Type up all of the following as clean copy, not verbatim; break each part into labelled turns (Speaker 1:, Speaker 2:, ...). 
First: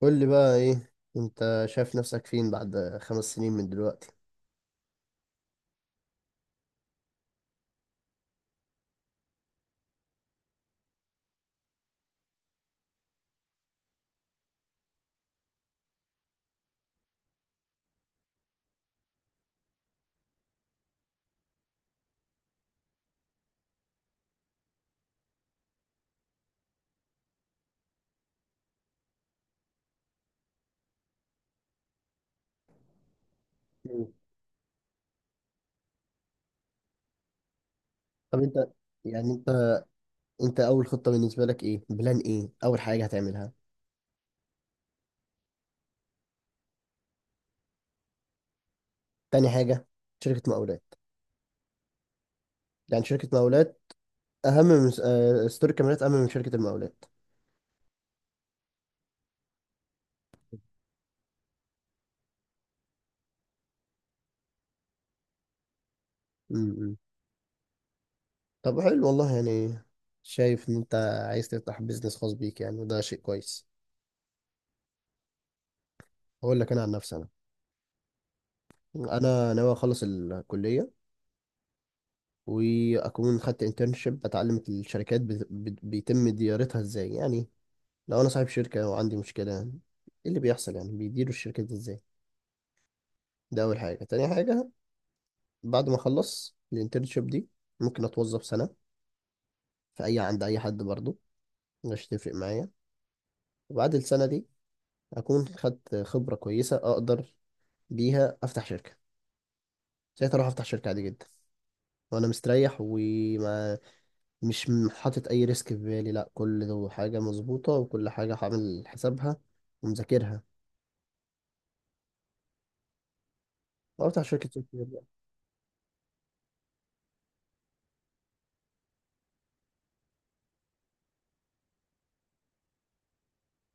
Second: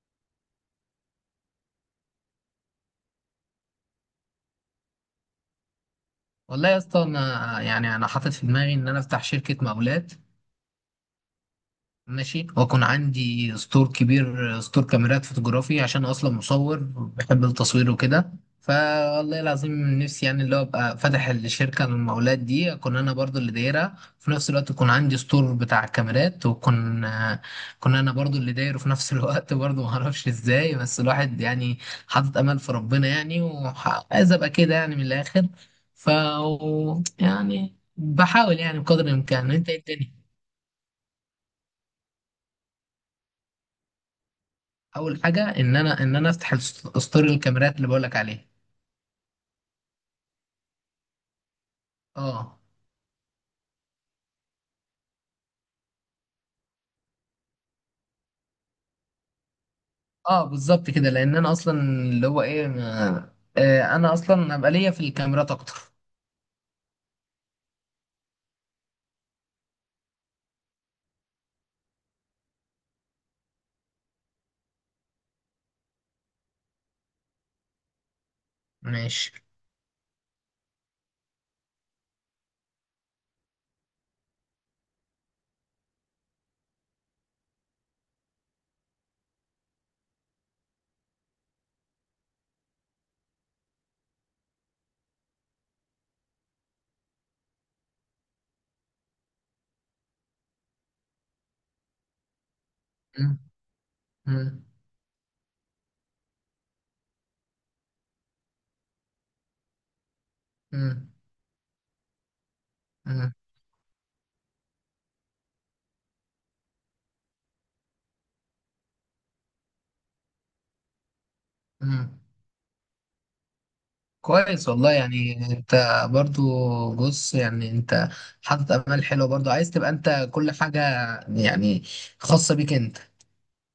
Speaker 1: قول لي بقى ايه انت شايف نفسك فين بعد 5 سنين من دلوقتي؟
Speaker 2: والله يا اسطى، انا يعني انا حاطط في دماغي ان انا افتح شركه مقاولات، ماشي، واكون عندي ستور كبير، ستور كاميرات فوتوغرافي عشان اصلا مصور، بحب التصوير وكده. فوالله العظيم نفسي يعني اللي هو ابقى فاتح الشركه للمقاولات دي اكون انا برضو اللي دايرها في نفس الوقت، يكون عندي ستور بتاع كاميرات واكون كنا انا برضو اللي دايره في نفس الوقت برضو ما اعرفش ازاي، بس الواحد يعني حاطط امل في ربنا يعني،
Speaker 1: مم.
Speaker 2: وعايز ابقى كده يعني من الاخر. ف يعني
Speaker 1: طب انت
Speaker 2: بحاول يعني بقدر
Speaker 1: يعني انت
Speaker 2: الامكان، انت إيه الدنيا.
Speaker 1: انت اول خطة بالنسبة لك ايه، بلان ايه اول حاجة هتعملها؟
Speaker 2: اول حاجه ان انا افتح ستور الكاميرات اللي بقولك عليه.
Speaker 1: تاني حاجة شركة مقاولات.
Speaker 2: اه،
Speaker 1: يعني شركة مقاولات اهم من ستور كاميرات، اهم من شركة المقاولات.
Speaker 2: اه، بالظبط كده، لان انا اصلا اللي هو ايه انا اصلا ابقى ليا في الكاميرات اكتر.
Speaker 1: امم. طب حلو والله يعني، شايف ان انت عايز تفتح بيزنس خاص بيك يعني، وده شيء كويس. هقول لك انا عن نفسي. انا
Speaker 2: ماشي.
Speaker 1: انا ناوي اخلص الكلية، واكون خدت انترنشيب بتعلم الشركات بيتم ديارتها ازاي. يعني لو انا صاحب شركة وعندي مشكلة، ايه اللي بيحصل يعني، بيديروا الشركة دي ازاي. ده اول حاجة. تاني حاجة، بعد ما اخلص الانترنشيب دي ممكن اتوظف سنة في اي، عند اي حد برضو، مش تفرق معايا.
Speaker 2: مم،
Speaker 1: وبعد السنة دي
Speaker 2: مم،
Speaker 1: اكون خدت خبرة كويسة اقدر بيها افتح شركة. ساعتها اروح افتح شركة عادي
Speaker 2: مم،
Speaker 1: جدا، وانا مستريح،
Speaker 2: مم،
Speaker 1: مش حاطط اي ريسك في بالي. لا، كل ده حاجه مظبوطه وكل حاجه هعمل حسابها ومذاكرها.
Speaker 2: مم.
Speaker 1: أو بتاع شركه
Speaker 2: كويس
Speaker 1: سوفت وير
Speaker 2: والله،
Speaker 1: بقى.
Speaker 2: يعني انت برضو، بص يعني انت حاطط امال حلوه برضو، عايز تبقى انت كل حاجه يعني خاصه بيك انت.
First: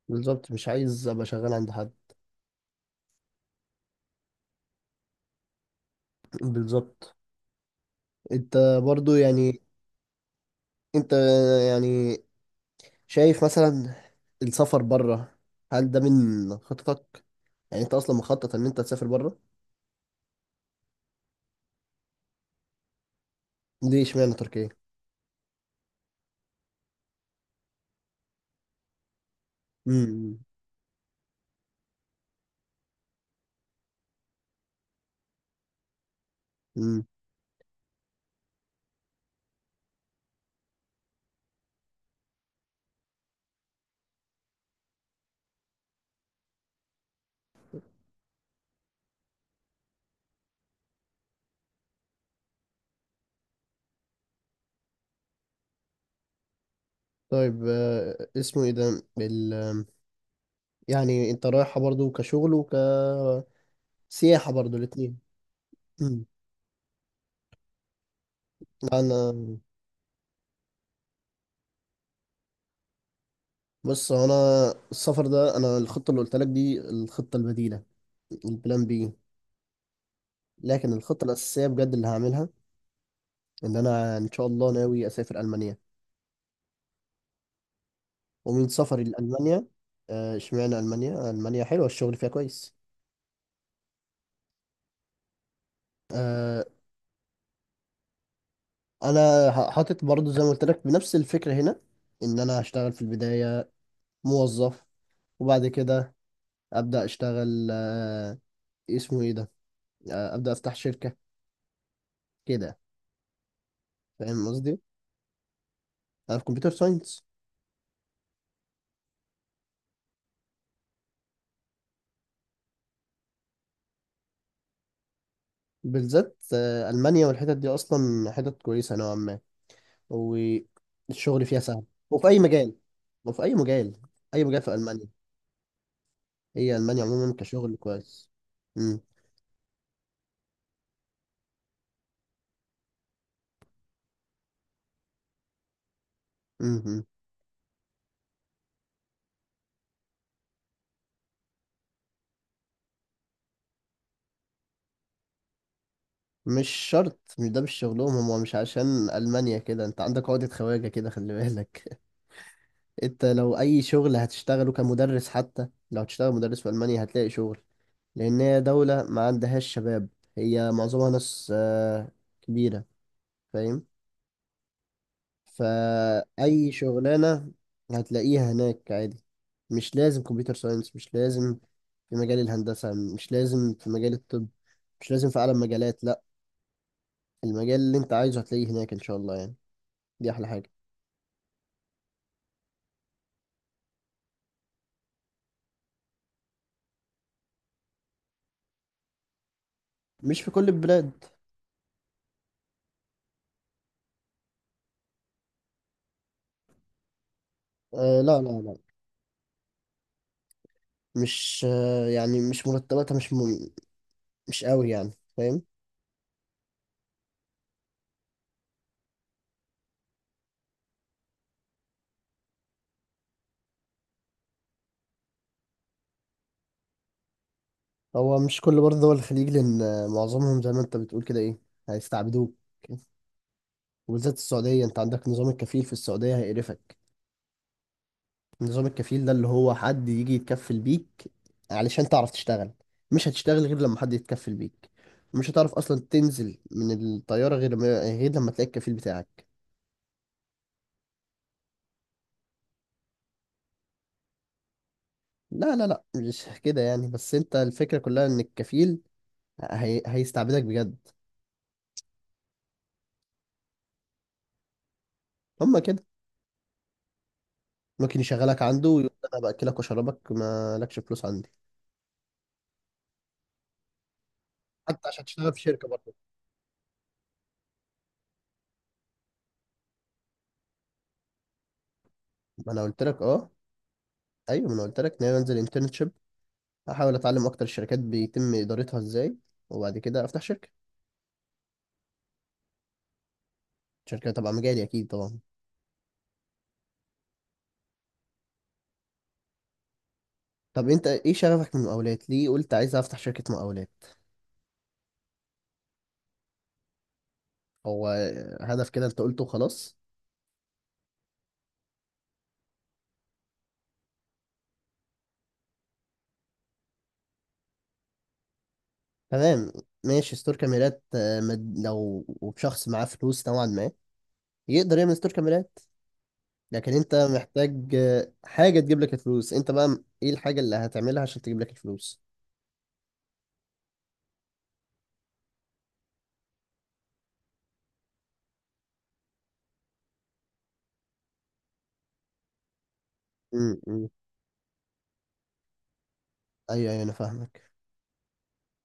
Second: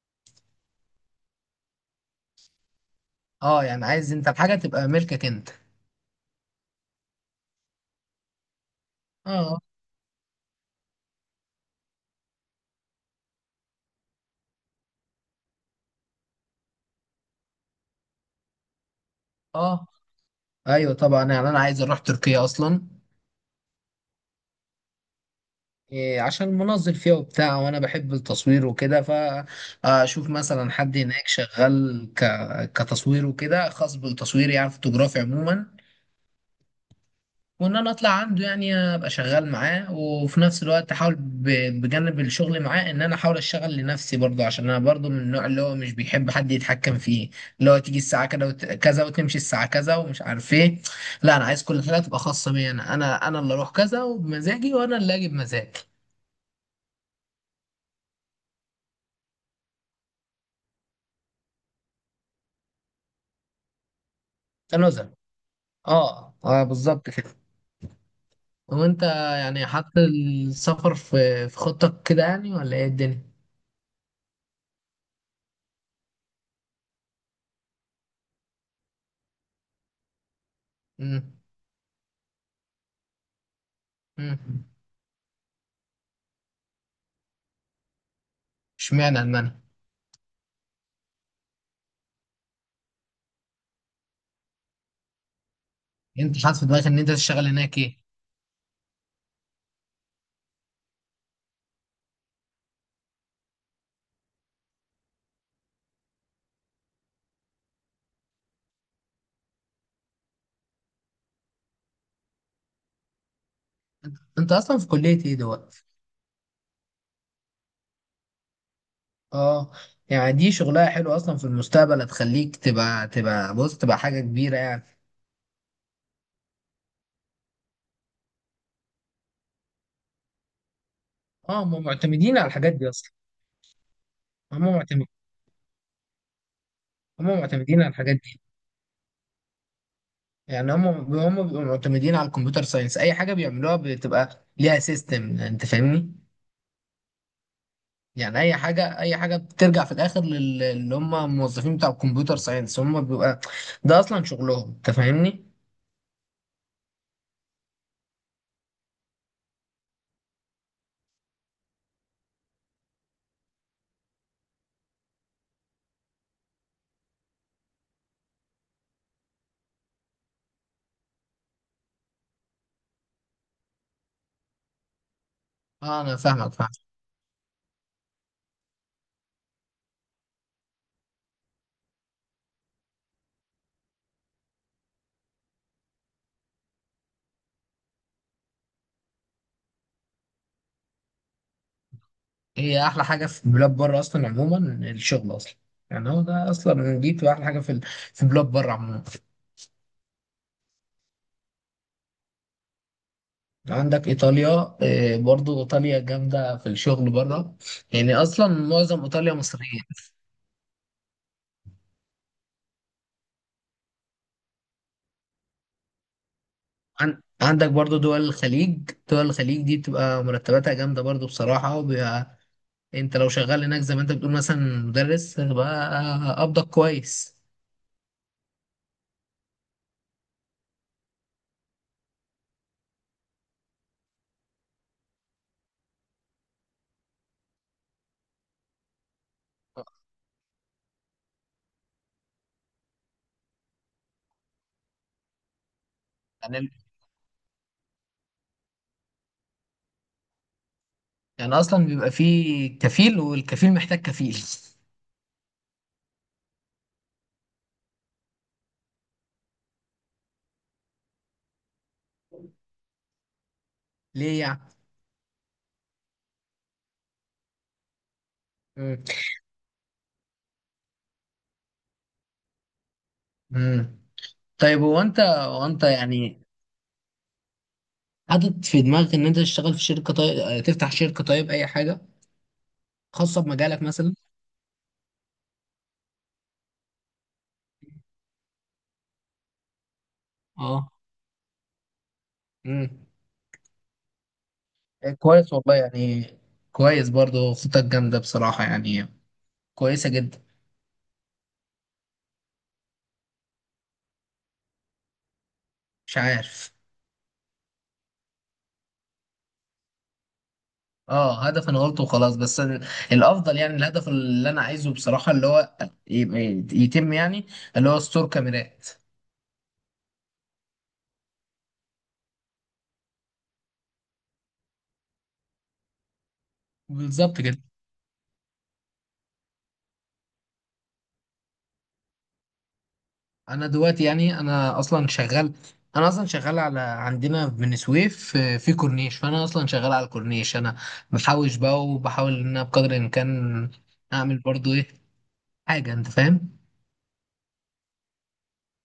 Speaker 1: بالظبط، مش عايز ابقى شغال عند حد.
Speaker 2: اه، يعني عايز انت الحاجه تبقى ملكك انت.
Speaker 1: بالظبط. انت برضو
Speaker 2: اه،
Speaker 1: يعني، انت يعني شايف مثلا السفر بره، هل ده من خططك؟ يعني انت اصلا مخطط ان انت تسافر بره؟
Speaker 2: اه، ايوه طبعا، يعني انا عايز اروح تركيا اصلا.
Speaker 1: ليه اشمعنى تركيا؟
Speaker 2: عشان منظم فيها وبتاع، وانا بحب التصوير وكده، فاشوف
Speaker 1: امم.
Speaker 2: مثلا حد هناك شغال كتصوير وكده، خاص بالتصوير يعني فوتوغرافي عموما.
Speaker 1: امم.
Speaker 2: وان انا اطلع عنده يعني ابقى شغال معاه، وفي نفس الوقت احاول بجانب الشغل معاه ان انا احاول اشتغل لنفسي برضه، عشان انا برضه من النوع اللي هو مش بيحب حد يتحكم فيه، اللي هو تيجي الساعه كده كذا وتمشي الساعه كذا ومش عارف ايه. لا، انا عايز كل حاجه تبقى خاصه بيا، انا اللي اروح كذا وبمزاجي، وانا اللي اجي بمزاجي.
Speaker 1: طيب اسمه ايه ده يعني انت رايحه برضو كشغل وكسياحه، برضو
Speaker 2: تنازل.
Speaker 1: الاثنين.
Speaker 2: اه، اه، بالظبط كده. وانت
Speaker 1: انا،
Speaker 2: يعني حاطط السفر في خطتك كده يعني، ولا ايه الدنيا؟
Speaker 1: بص هو انا. السفر ده، انا الخطه اللي قلت لك دي الخطه البديله، البلان بي. لكن الخطه
Speaker 2: امم،
Speaker 1: الاساسيه بجد اللي هعملها، ان انا ان شاء
Speaker 2: امم.
Speaker 1: الله ناوي اسافر المانيا. ومن سفري
Speaker 2: اشمعنى المانيا؟
Speaker 1: لالمانيا، اشمعنى المانيا؟ المانيا حلوه، الشغل فيها كويس.
Speaker 2: انت حاطط
Speaker 1: آه،
Speaker 2: في دماغك ان انت تشتغل هناك ايه؟
Speaker 1: انا حاطط برضو زي ما قلت لك بنفس الفكره هنا، ان انا هشتغل في البدايه موظف، وبعد كده ابدا اشتغل. اسمه ايه ده، ابدا افتح شركه كده. فاهم
Speaker 2: انت اصلا
Speaker 1: قصدي؟
Speaker 2: في كلية ايه دلوقتي؟
Speaker 1: انا في كمبيوتر ساينس.
Speaker 2: اه، يعني دي شغلها حلو اصلا، في المستقبل هتخليك تبقى تبقى بص تبقى حاجة كبيرة يعني.
Speaker 1: بالذات ألمانيا والحتت دي أصلا حتت كويسة نوعا ما، والشغل فيها
Speaker 2: اه، هم
Speaker 1: سهل. وفي
Speaker 2: معتمدين
Speaker 1: أي
Speaker 2: على الحاجات
Speaker 1: مجال.
Speaker 2: دي اصلا.
Speaker 1: وفي أي مجال أي مجال
Speaker 2: هم
Speaker 1: في
Speaker 2: معتمدين
Speaker 1: ألمانيا. هي ألمانيا
Speaker 2: هم
Speaker 1: عموما كشغل
Speaker 2: معتمدين على الحاجات
Speaker 1: كويس.
Speaker 2: دي.
Speaker 1: مم.
Speaker 2: يعني هم بيبقوا معتمدين على الكمبيوتر ساينس، اي حاجة بيعملوها بتبقى ليها سيستم، انت فاهمني.
Speaker 1: مم. مم.
Speaker 2: يعني اي حاجه بترجع في الاخر اللي هم الموظفين بتاع الكمبيوتر ساينس، هم بيبقى ده اصلا شغلهم، انت فاهمني.
Speaker 1: مش شرط. مش ده مش شغلهم هم. مش عشان ألمانيا كده أنت عندك عقدة خواجة كده، خلي بالك. أنت لو أي شغل هتشتغله كمدرس، حتى لو هتشتغل مدرس في ألمانيا هتلاقي شغل. لأن هي دولة ما عندهاش شباب، هي معظمها ناس كبيرة. فاهم؟
Speaker 2: اه، انا فاهمك، فاهم.
Speaker 1: فأي شغلانة هتلاقيها هناك عادي. مش لازم كمبيوتر ساينس، مش لازم في مجال الهندسة، مش لازم في مجال الطب، مش لازم في أعلى مجالات. لأ، المجال اللي أنت عايزه هتلاقيه هناك إن شاء الله يعني. دي أحلى حاجة.
Speaker 2: هي احلى حاجه في بلاد بره اصلا عموما الشغل اصلا. يعني هو ده اصلا، دي بتبقى احلى حاجه في بلاد بره عموما.
Speaker 1: مش في كل البلاد.
Speaker 2: عندك ايطاليا، برضو ايطاليا جامده في الشغل بره، يعني
Speaker 1: آه لا
Speaker 2: اصلا
Speaker 1: لا لا،
Speaker 2: معظم ايطاليا مصريين.
Speaker 1: مش يعني مش مرتباتها، مش قوي يعني. فاهم؟
Speaker 2: عندك برضو دول الخليج دي بتبقى مرتباتها جامده برضو بصراحه، وبيبقى انت لو شغال هناك زي ما انت بتقول مثلا مدرس، هتبقى قبضك كويس.
Speaker 1: هو مش كل برضه دول الخليج، لأن معظمهم زي ما أنت بتقول كده، إيه، هيستعبدوك. وبالذات السعودية، أنت عندك نظام الكفيل في السعودية هيقرفك. نظام الكفيل ده اللي هو حد يجي يتكفل بيك علشان تعرف تشتغل. مش هتشتغل غير لما حد يتكفل بيك. مش هتعرف اصلا تنزل
Speaker 2: يعني
Speaker 1: من الطياره غير ما، غير لما تلاقي الكفيل بتاعك.
Speaker 2: يعني اصلا بيبقى فيه كفيل، والكفيل محتاج كفيل.
Speaker 1: لا لا لا مش كده يعني، بس انت الفكره كلها ان الكفيل هيستعبدك بجد.
Speaker 2: ليه يعني؟
Speaker 1: هما كده، ممكن يشغلك عنده
Speaker 2: مم.
Speaker 1: ويقول لك انا باكلك واشربك ما لكش فلوس عندي.
Speaker 2: مم. طيب هو
Speaker 1: حتى
Speaker 2: انت
Speaker 1: عشان تشتغل في
Speaker 2: هو انت
Speaker 1: شركه برضه،
Speaker 2: يعني حاطط في دماغك ان انت تشتغل في شركه، طيب تفتح شركه، طيب اي حاجه
Speaker 1: ما انا قلت لك
Speaker 2: خاصه
Speaker 1: اه.
Speaker 2: بمجالك مثلا.
Speaker 1: ايوه، ما انا قلت لك ان انا انزل انترنشيب، احاول اتعلم اكتر الشركات بيتم ادارتها ازاي، وبعد كده افتح شركه،
Speaker 2: اه. امم.
Speaker 1: شركة تبع مجالي أكيد طبعا.
Speaker 2: كويس والله يعني، كويس برضو، خطتك جامده بصراحه يعني، كويسه جدا.
Speaker 1: طب أنت إيه شغفك من المقاولات؟ ليه قلت عايز أفتح شركة مقاولات؟
Speaker 2: مش عارف.
Speaker 1: هو هدف كده أنت قلته خلاص.
Speaker 2: اه، هدف انا قلته وخلاص، بس الافضل يعني، الهدف اللي انا عايزه بصراحه اللي هو يتم يعني، اللي هو ستور كاميرات.
Speaker 1: تمام، ماشي ستور كاميرات. لو شخص معاه فلوس نوعا ما يقدر يعمل ستور كاميرات، لكن أنت
Speaker 2: بالظبط كده.
Speaker 1: محتاج حاجة تجيب لك الفلوس أنت بقى. إيه الحاجة اللي هتعملها عشان تجيب لك الفلوس؟
Speaker 2: انا دلوقتي يعني انا اصلا شغال على عندنا في بني سويف، في كورنيش، فانا اصلا شغال على الكورنيش انا، بحوش بقى وبحاول ان انا بقدر الامكان
Speaker 1: امم.
Speaker 2: اعمل برضو ايه، حاجه، انت فاهم.
Speaker 1: أيوه أيوه أنا فاهمك.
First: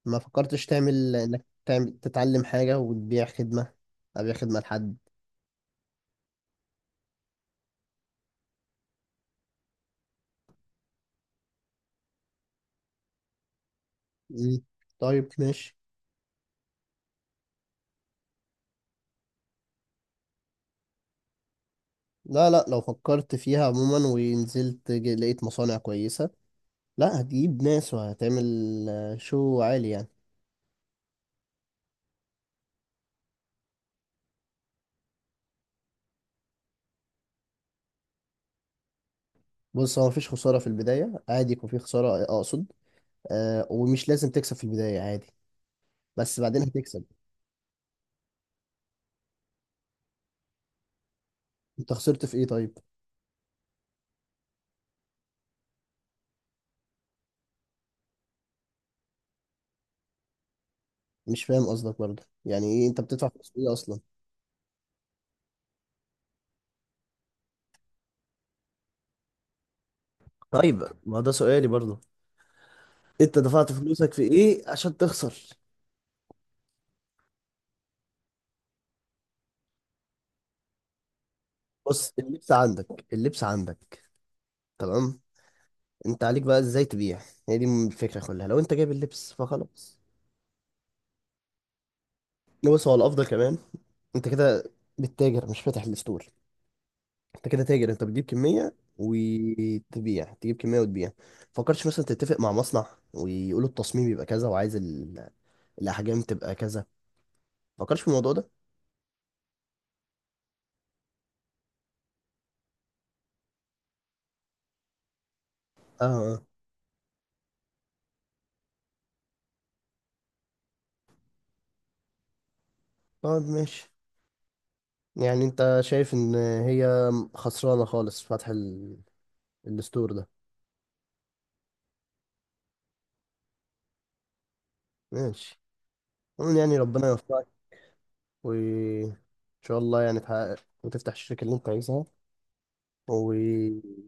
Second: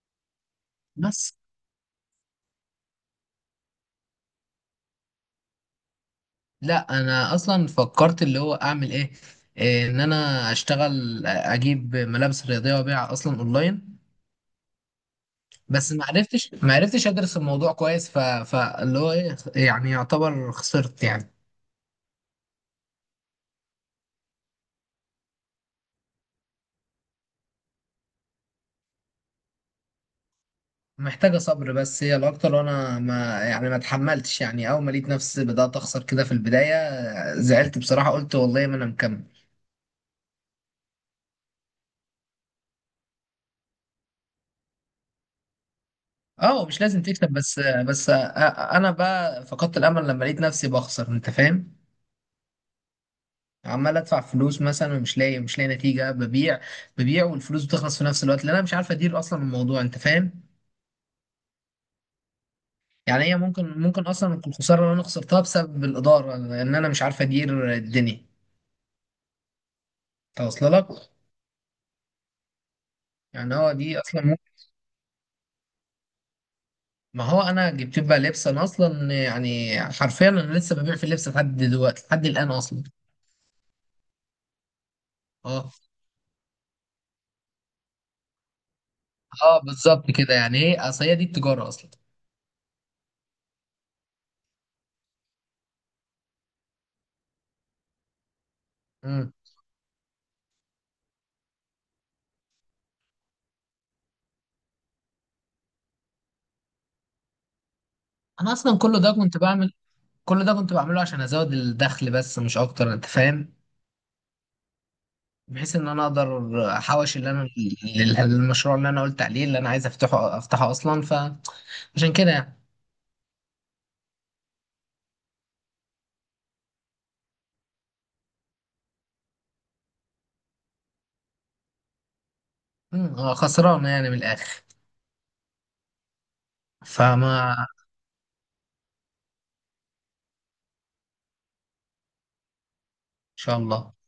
Speaker 1: ما فكرتش تعمل،
Speaker 2: بس
Speaker 1: إنك تعمل تتعلم حاجة وتبيع خدمة، أبيع خدمة لحد.
Speaker 2: لا، انا اصلا فكرت اللي هو اعمل ايه، ان انا اشتغل اجيب ملابس رياضيه وابيعها اصلا اونلاين.
Speaker 1: مم. طيب ماشي.
Speaker 2: بس ما عرفتش ادرس الموضوع كويس، فاللي هو ايه يعني، يعتبر خسرت يعني.
Speaker 1: لا لا، لو فكرت فيها عموما ونزلت لقيت مصانع كويسة، لا هتجيب ناس وهتعمل شو عالي يعني.
Speaker 2: محتاجه صبر بس هي الاكتر، وانا ما اتحملتش يعني، اول ما لقيت نفسي بدات اخسر كده في البدايه زعلت بصراحه، قلت والله ما انا مكمل.
Speaker 1: بص هو مفيش خسارة في البداية، عادي يكون في خسارة أقصد. آه، ومش لازم تكسب في البداية عادي، بس بعدين
Speaker 2: اه، مش لازم
Speaker 1: هتكسب.
Speaker 2: تكسب، بس انا بقى فقدت الامل لما لقيت نفسي بخسر، انت فاهم.
Speaker 1: أنت خسرت في إيه طيب؟
Speaker 2: عمال ادفع فلوس مثلا، ومش لاقي، مش لاقي نتيجه، ببيع ببيع والفلوس بتخلص في نفس الوقت، لان انا مش عارف ادير اصلا الموضوع، انت فاهم.
Speaker 1: مش فاهم قصدك برضه. يعني إيه أنت
Speaker 2: يعني
Speaker 1: بتدفع
Speaker 2: هي
Speaker 1: فلوس في إيه
Speaker 2: ممكن
Speaker 1: أصلا؟
Speaker 2: ممكن اصلا تكون الخساره اللي انا خسرتها بسبب الاداره، ان انا مش عارف ادير الدنيا توصل
Speaker 1: طيب
Speaker 2: لك.
Speaker 1: ما ده سؤالي برضه، انت
Speaker 2: يعني
Speaker 1: دفعت
Speaker 2: هو دي
Speaker 1: فلوسك في
Speaker 2: اصلا ممكن.
Speaker 1: ايه عشان تخسر؟
Speaker 2: ما هو انا جبت بقى لبس، انا اصلا يعني حرفيا انا لسه ببيع في اللبس لحد دلوقتي،
Speaker 1: بص،
Speaker 2: لحد الان
Speaker 1: اللبس
Speaker 2: اصلا.
Speaker 1: عندك، اللبس عندك، تمام.
Speaker 2: اه،
Speaker 1: أنت عليك بقى إزاي تبيع. هي دي الفكرة كلها، لو أنت جايب اللبس
Speaker 2: اه،
Speaker 1: فخلاص.
Speaker 2: بالظبط كده يعني. ايه، اصل هي دي التجاره اصلا.
Speaker 1: بص هو الافضل كمان، انت كده بتتاجر مش فاتح الستور. انت كده تاجر، انت بتجيب كميه
Speaker 2: مم.
Speaker 1: وتبيع، تجيب كميه وتبيع. فكرتش مثلا تتفق مع مصنع ويقولوا التصميم يبقى كذا، وعايز ال... الاحجام تبقى كذا؟ فكرتش في الموضوع ده؟
Speaker 2: انا اصلا كل ده كنت بعمله عشان ازود الدخل بس، مش اكتر، انت فاهم، بحيث ان انا
Speaker 1: اه، آه.
Speaker 2: اقدر احوش اللي انا، المشروع اللي انا قلت عليه، اللي انا عايز افتحه اصلا، فعشان كده يعني.
Speaker 1: طيب ماشي. يعني انت شايف ان هي خسرانه خالص فتح الستور ده؟
Speaker 2: مم، خسرانه يعني من الاخر.
Speaker 1: ماشي، عموما يعني ربنا يوفقك،
Speaker 2: فما
Speaker 1: وان شاء الله يعني تحقق وتفتح الشركه اللي انت عايزها،
Speaker 2: ان شاء الله،
Speaker 1: وتوفيق.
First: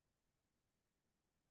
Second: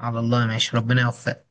Speaker 2: على الله، ماشي، ربنا يوفقك.